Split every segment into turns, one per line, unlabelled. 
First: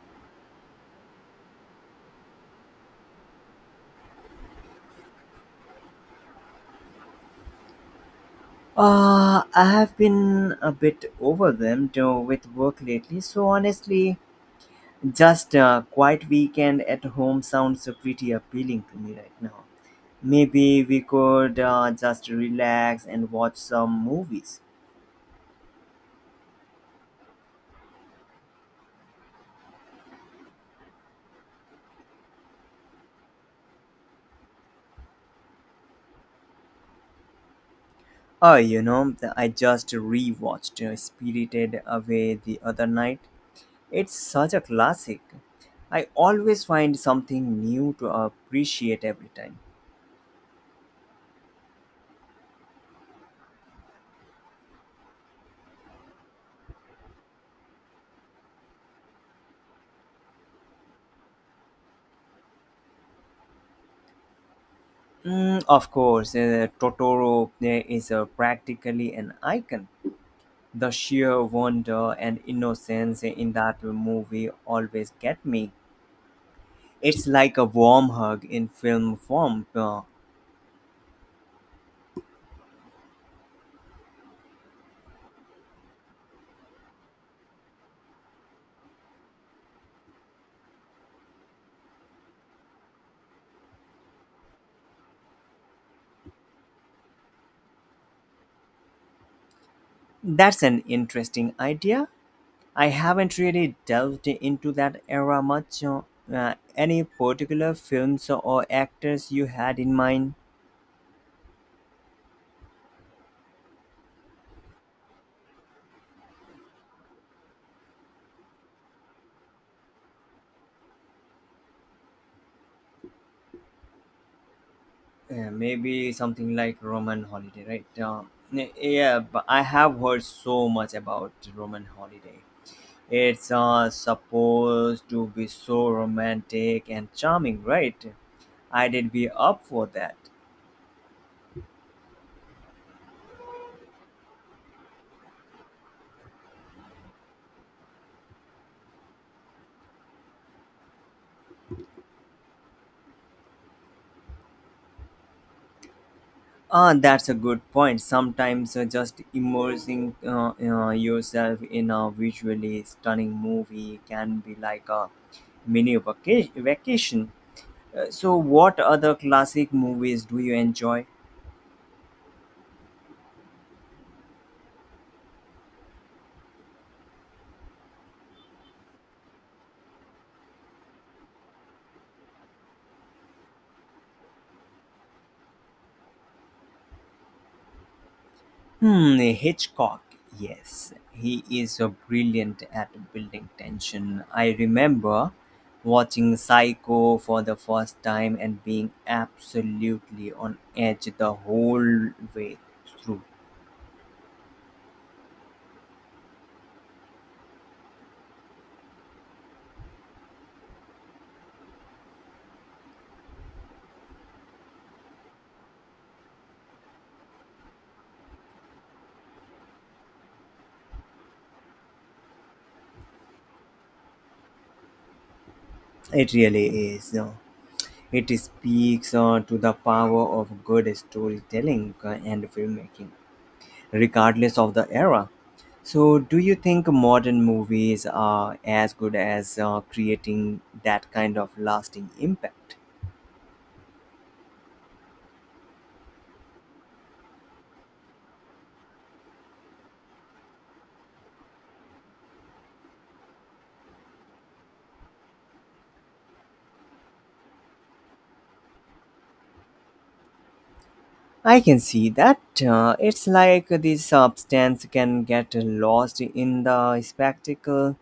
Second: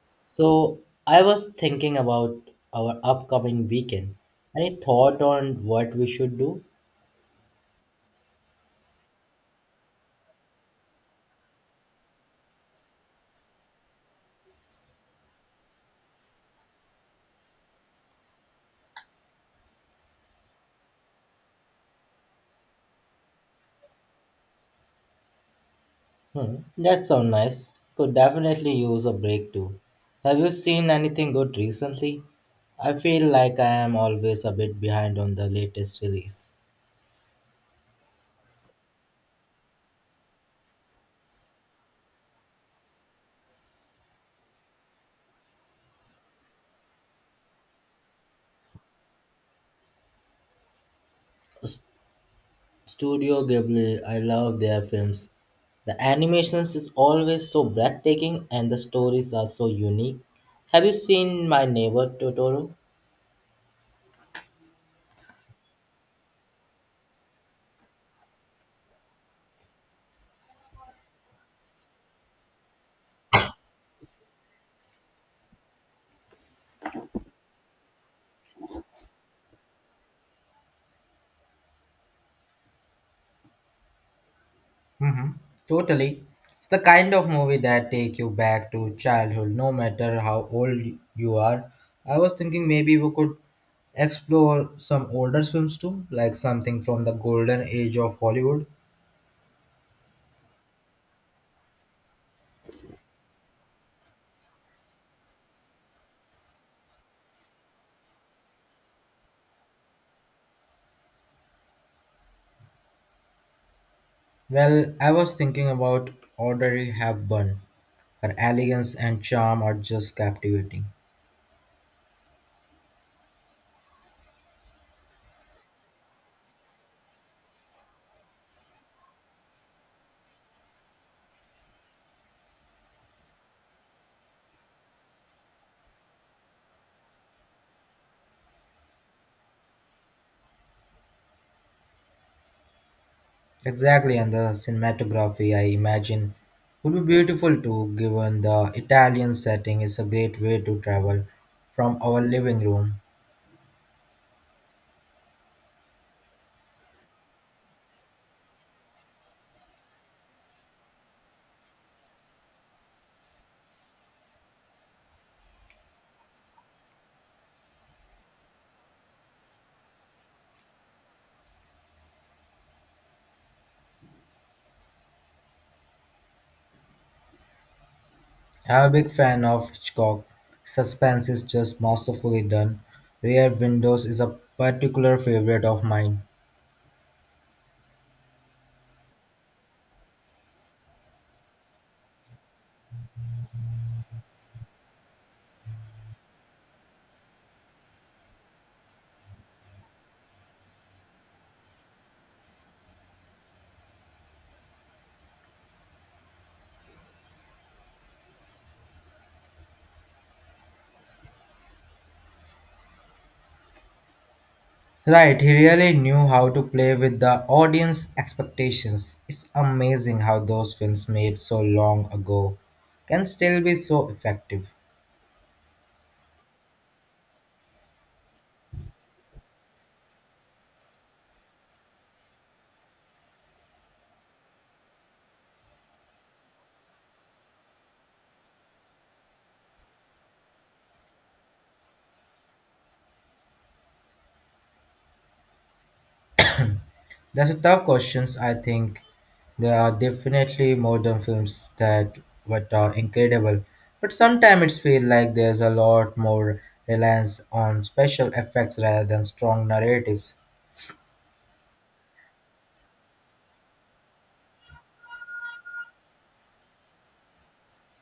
So I was thinking about our upcoming weekend. Any thought on what we should do?
I have been a bit overwhelmed with work lately, so honestly, just a quiet weekend at home sounds pretty appealing to me right now. Maybe we could just relax and watch some movies.
Hmm, that sounds nice. Could definitely use a break too. Have you seen anything good recently? I feel like I am always a bit behind on the latest release.
Oh, you know, I just rewatched Spirited Away the other night. It's such a classic. I always find something new to appreciate every time.
S- Studio Ghibli, I love their films. The animations is always so breathtaking and the stories are so unique. Have you seen My Neighbor Totoro?
Mm, of course, Totoro is practically an icon. The sheer wonder and innocence in that movie always get me. It's like a warm hug in film form.
Hmm. Totally. It's the kind of movie that take you back to childhood, no matter how old you are. I was thinking maybe we could explore some older films too, like something from the golden age of Hollywood.
That's an interesting idea. I haven't really delved into that era much. Any particular films or actors you had in mind?
Well, I was thinking about Audrey Hepburn. Her elegance and charm are just captivating.
Yeah, maybe something like Roman Holiday, right? Yeah, but I have heard so much about Roman Holiday. It's supposed to be so romantic and charming, right? I did be up for that.
Exactly, and the cinematography I imagine would be beautiful too, given the Italian setting is a great way to travel from our living room.
Ah, that's a good point. Sometimes just immersing yourself in a visually stunning movie can be like a mini vacation. So, what other classic movies do you enjoy?
I'm a big fan of Hitchcock. Suspense is just masterfully done. Rear Windows is a particular favorite of mine.
Hmm, Hitchcock, yes. He is a brilliant at building tension. I remember watching Psycho for the first time and being absolutely on edge the whole way through.
Right, he really knew how to play with the audience expectations. It's amazing how those films made so long ago can still be so effective.
It really is. It speaks to the power of good storytelling and filmmaking, regardless of the era. So, do you think modern movies are as good as creating that kind of lasting impact?
That's a tough questions. I think there are definitely modern films that what are incredible, but sometimes it's feel like there's a lot more reliance on special effects rather than strong narratives.
I can see that. It's like the substance can get lost in the spectacle.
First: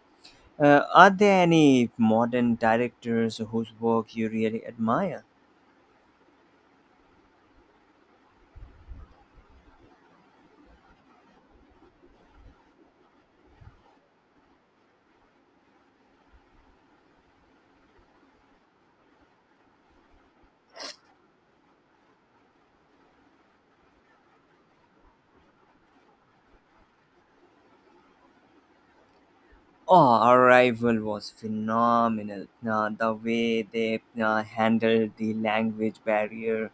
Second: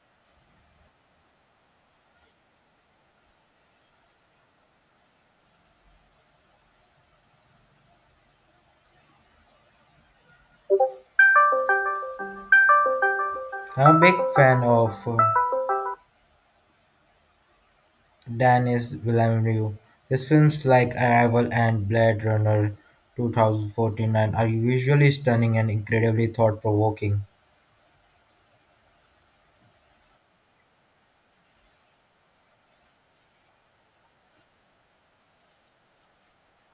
Are there any modern directors whose work you really admire?
I'm a big fan of Dennis Villeneuve. His films like Arrival and Blade Runner 2049 are usually stunning and incredibly thought-provoking.
Oh, Arrival was phenomenal. The way they handled the language barrier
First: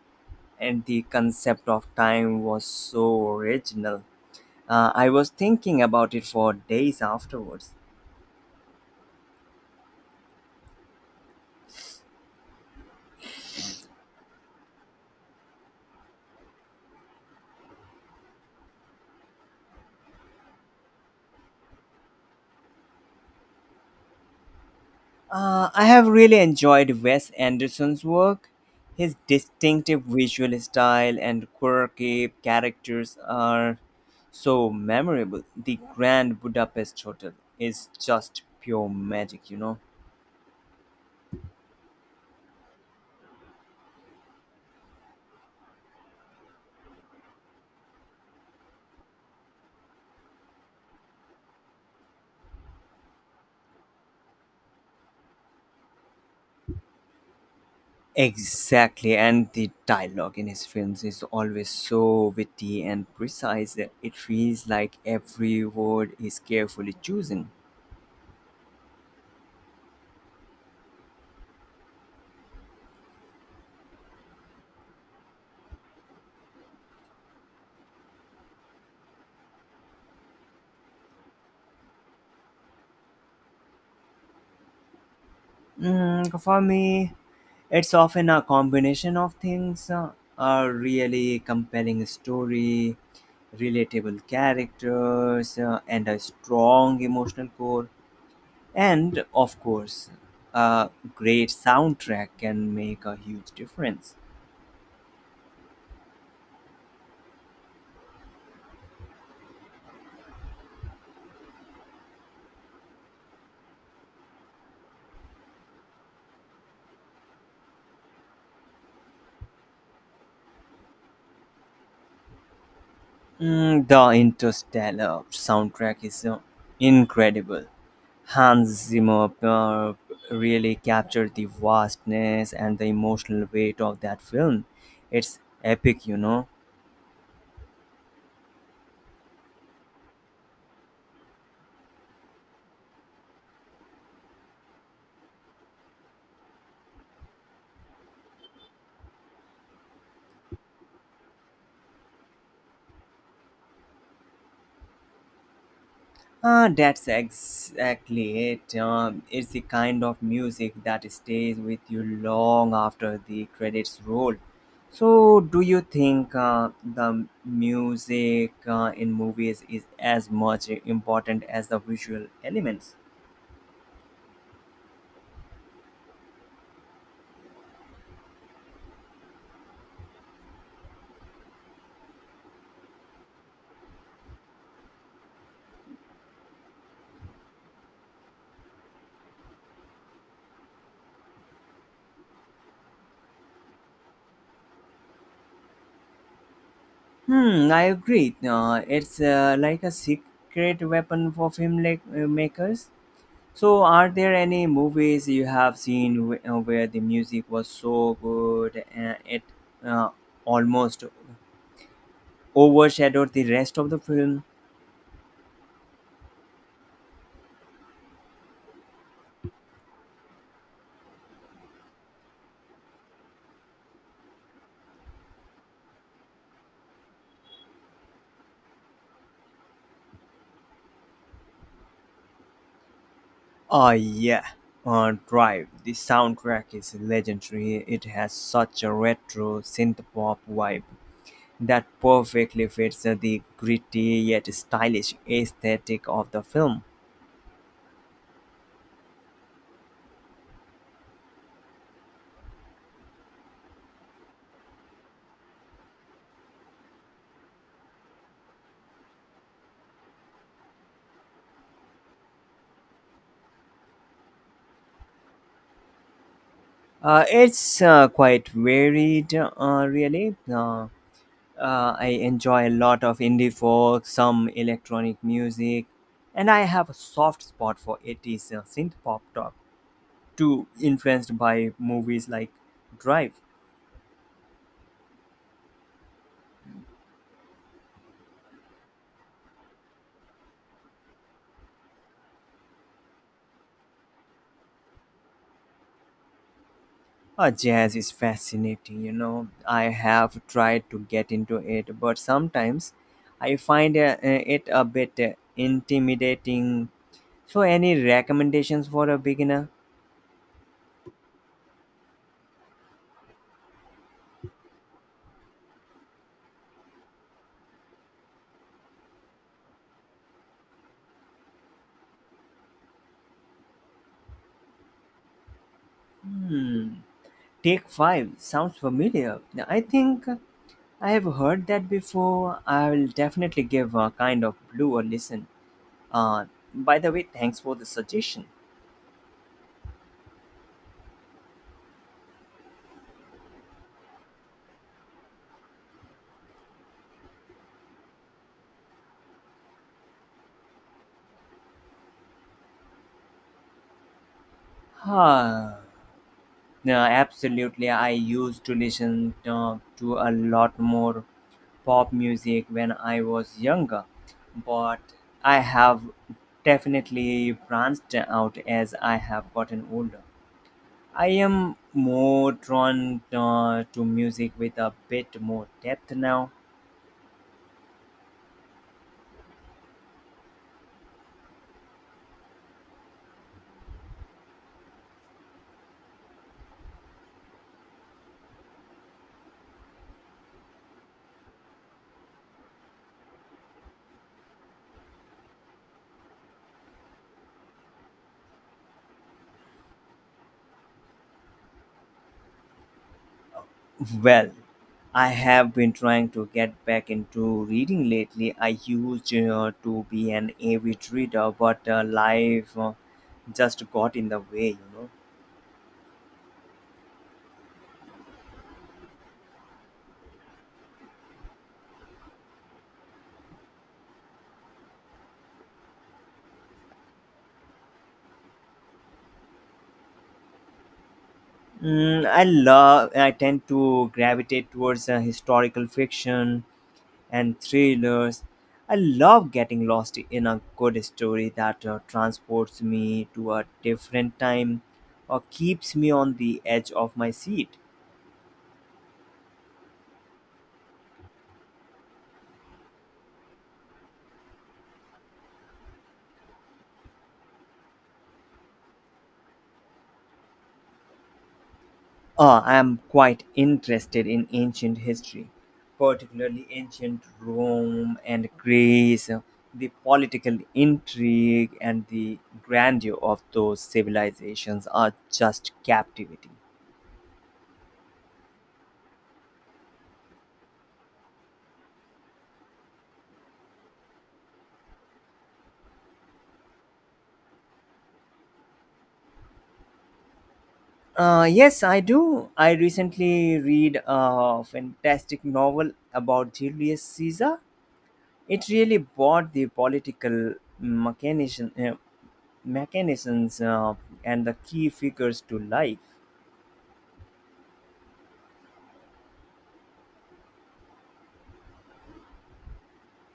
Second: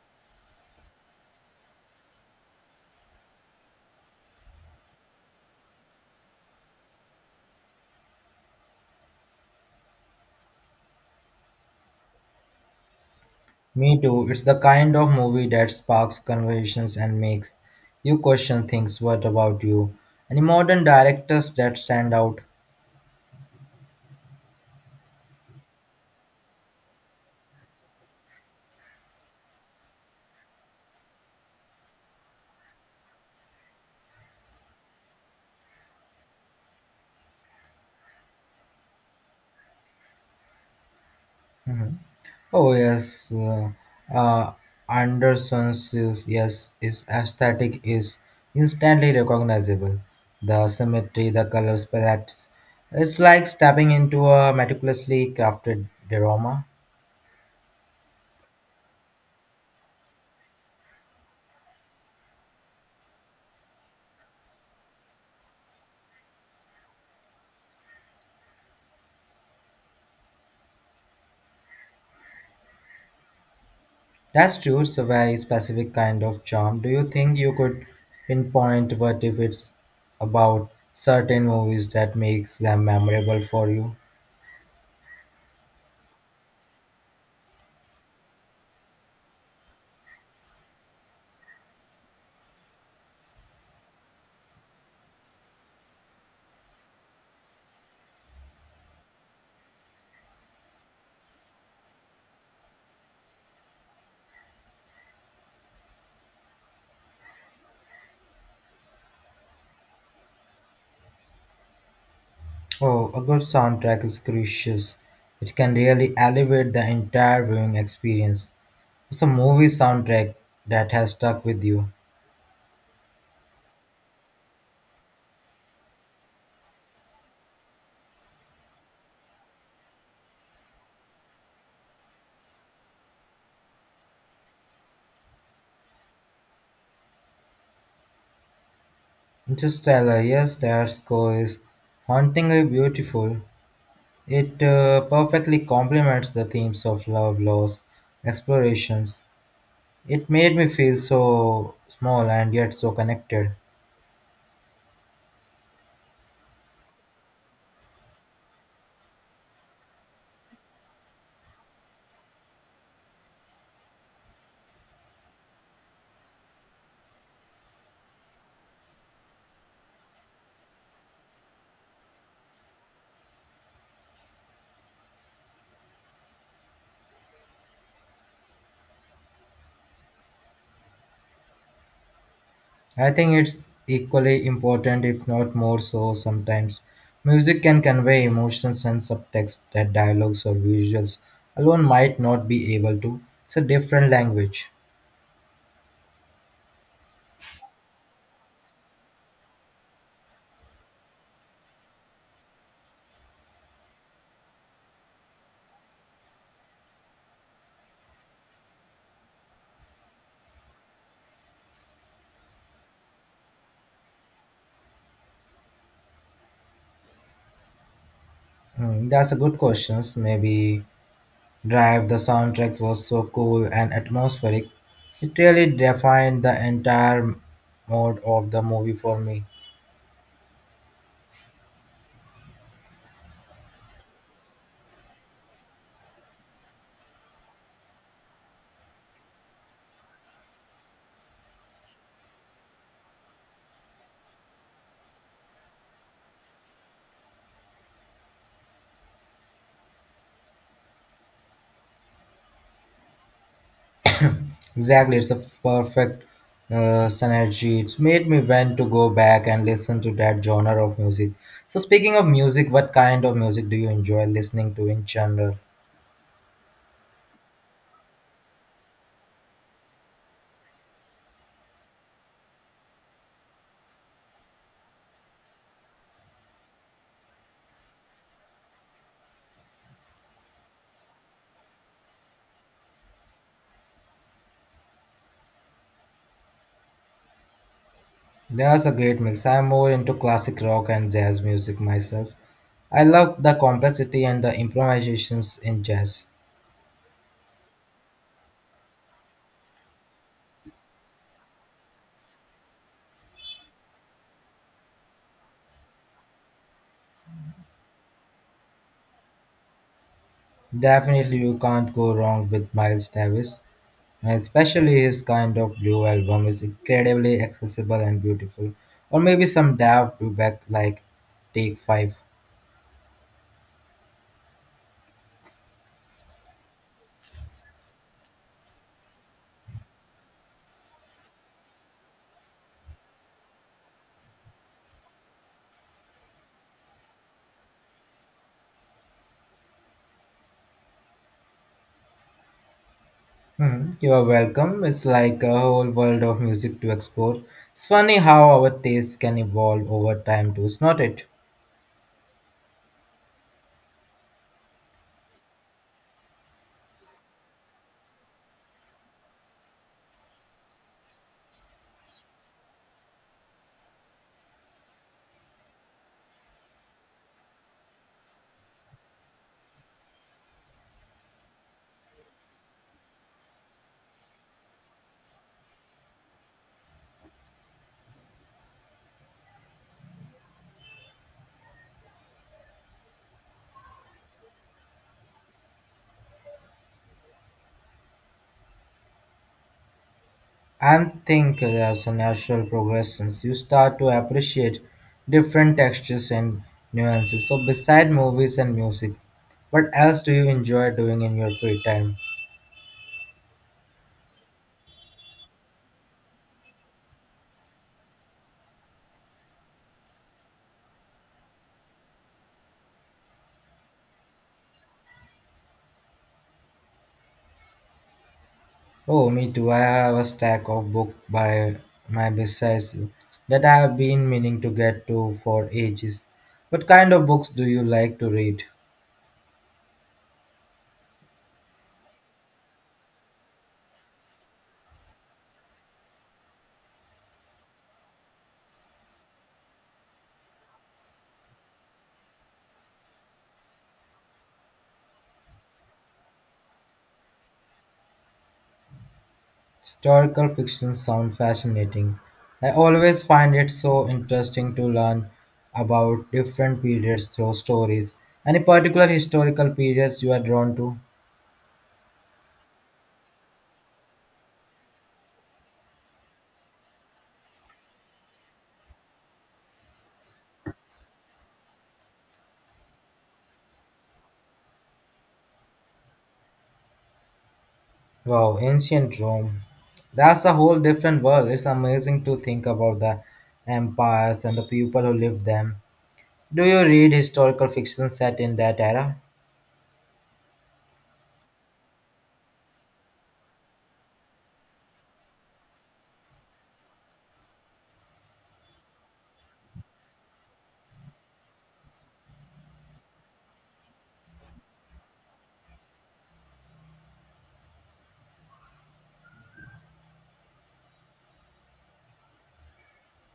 and the concept of time was so original. I was thinking about it for days afterwards.
Me too. It's the kind of movie that sparks conversations and makes you question things. What about you? Any modern directors that stand out?
I have really enjoyed Wes Anderson's work. His distinctive visual style and quirky characters are so memorable. The Grand Budapest Hotel is just pure magic, you know?
Mhm. Oh yes, uh, Anderson's yes, his aesthetic is instantly recognizable. The symmetry, the colors palettes. It's like stepping into a meticulously crafted drama.
Exactly, and the dialogue in his films is always so witty and precise. That It feels like every word is carefully chosen.
That's true, it's a very specific kind of charm. Do you think you could pinpoint what if it's about certain movies that makes them memorable for you?
Mm, for me, it's often a combination of things, a really compelling story, relatable characters, and a strong emotional core. And of course, a great soundtrack can make a huge difference.
Oh, a good soundtrack is crucial. It can really elevate the entire viewing experience. It's a movie soundtrack that has stuck with you.
Mm, the Interstellar soundtrack is incredible. Hans Zimmer really captured the vastness and the emotional weight of that film. It's epic, you know.
Interstellar, yes, their score is hauntingly beautiful. It perfectly complements the themes of love, loss, explorations. It made me feel so small and yet so connected.
Ah, that's exactly it. It's the kind of music that stays with you long after the credits roll. So, do you think the music in movies is as much important as the visual elements?
I think it's equally important, if not more so, sometimes. Music can convey emotions and subtext that dialogues or visuals alone might not be able to. It's a different language.
Hmm, I agree. It's like a secret weapon for film, like, makers. So, are there any movies you have seen where the music was so good and it uh, almost overshadowed the rest of the film?
Hmm, that's a good question. Maybe Drive, the soundtrack was so cool and atmospheric. It really defined the entire mode of the movie for me.
Oh, yeah. Drive. The soundtrack is legendary. It has such a retro synth pop vibe that perfectly fits the gritty yet stylish aesthetic of the film.
Exactly, it's a perfect synergy. It's made me want to go back and listen to that genre of music. So, speaking of music, what kind of music do you enjoy listening to in general?
It's quite varied, really. I enjoy a lot of indie folk, some electronic music, and I have a soft spot for 80s synth pop top, too influenced by movies like Drive.
That's a great mix. I'm more into classic rock and jazz music myself. I love the complexity and the improvisations in jazz.
Jazz is fascinating, you know. I have tried to get into it, but sometimes I find it a bit intimidating. So, any recommendations for a beginner?
Definitely, you can't go wrong with Miles Davis, and especially his kind of blue album is incredibly accessible and beautiful. Or maybe some Daft back like Take 5.
Hmm. Take Five sounds familiar. I think I have heard that before. I will definitely give a kind of blue a listen. Uh, by the way, thanks for the suggestion.
Hmm, you are welcome. It's like a whole world of music to explore. It's funny how our tastes can evolve over time, too, is not it?
Huh. No, absolutely. I used to listen to a lot more pop music when I was younger, but I have definitely branched out as I have gotten older. I am more drawn to music with a bit more depth now.
And think as a natural progression, you start to appreciate different textures and nuances. So beside movies and music, what else do you enjoy doing in your free time?
Well, I have been trying to get back into reading lately. I used to be an avid reader, but life just got in the way, you know.
Oh, me too. I have a stack of book by my besides you that I have been meaning to get to for ages. What kind of books do you like to read?
Mm, I love. I tend to gravitate towards historical fiction and thrillers. I love getting lost in a good story that transports me to a different time or keeps me on the edge of my seat.
Historical fiction sounds fascinating. I always find it so interesting to learn about different periods through stories. Any particular historical periods you are drawn to?
I am quite interested in ancient history, particularly ancient Rome and Greece. The political intrigue and the grandeur of those civilizations are just captivating.
Wow, ancient Rome. That's a whole different world. It's amazing to think about the empires and the people who lived them. Do you read historical fiction set in that era?
Yes, I do. I recently read a fantastic novel about Julius Caesar. It really brought the political mechanician, uh, mechanisms and the key figures to life.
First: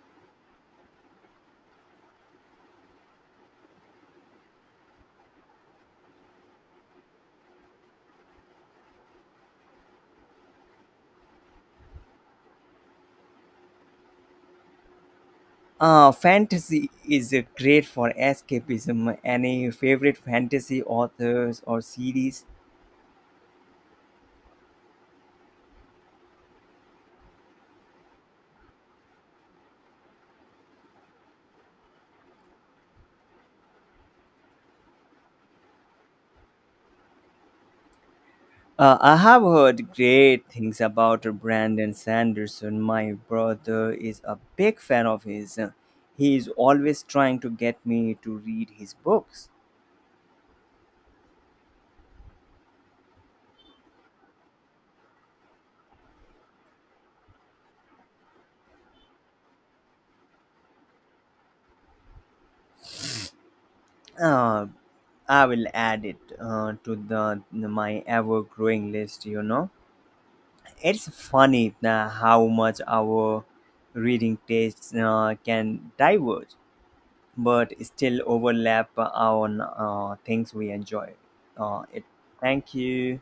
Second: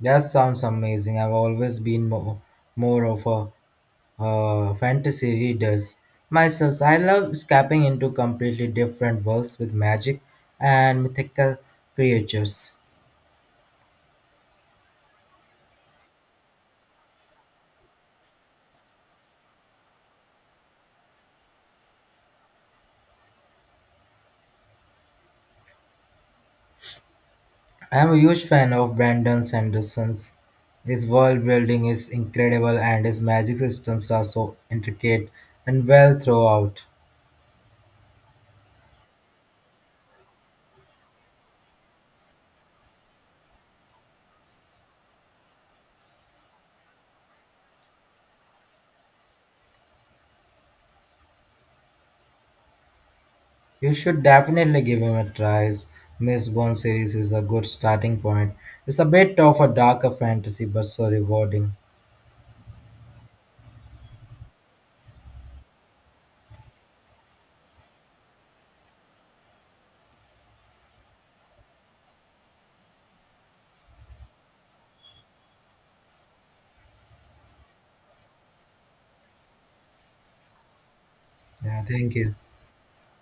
That sounds amazing. I've always been more of a fantasy readers myself. I love escaping into completely different worlds with magic and mythical creatures.
Fantasy is great for escapism. Any favorite fantasy authors or series?
I'm a huge fan of Brandon Sanderson's. His world building is incredible and his magic systems are so intricate and well throughout.
I have heard great things about Brandon Sanderson. My brother is a big fan of his. He is always trying to get me to read his books.
You should definitely give him a try. Miss Bond series is a good starting point. It's a bit of a darker fantasy, but so rewarding.
Uh, I will add it to the my ever-growing list. You know, it's funny how much our reading tastes can diverge, but still overlap on things we enjoy.
Yeah,
It.
thank you.
Thank you.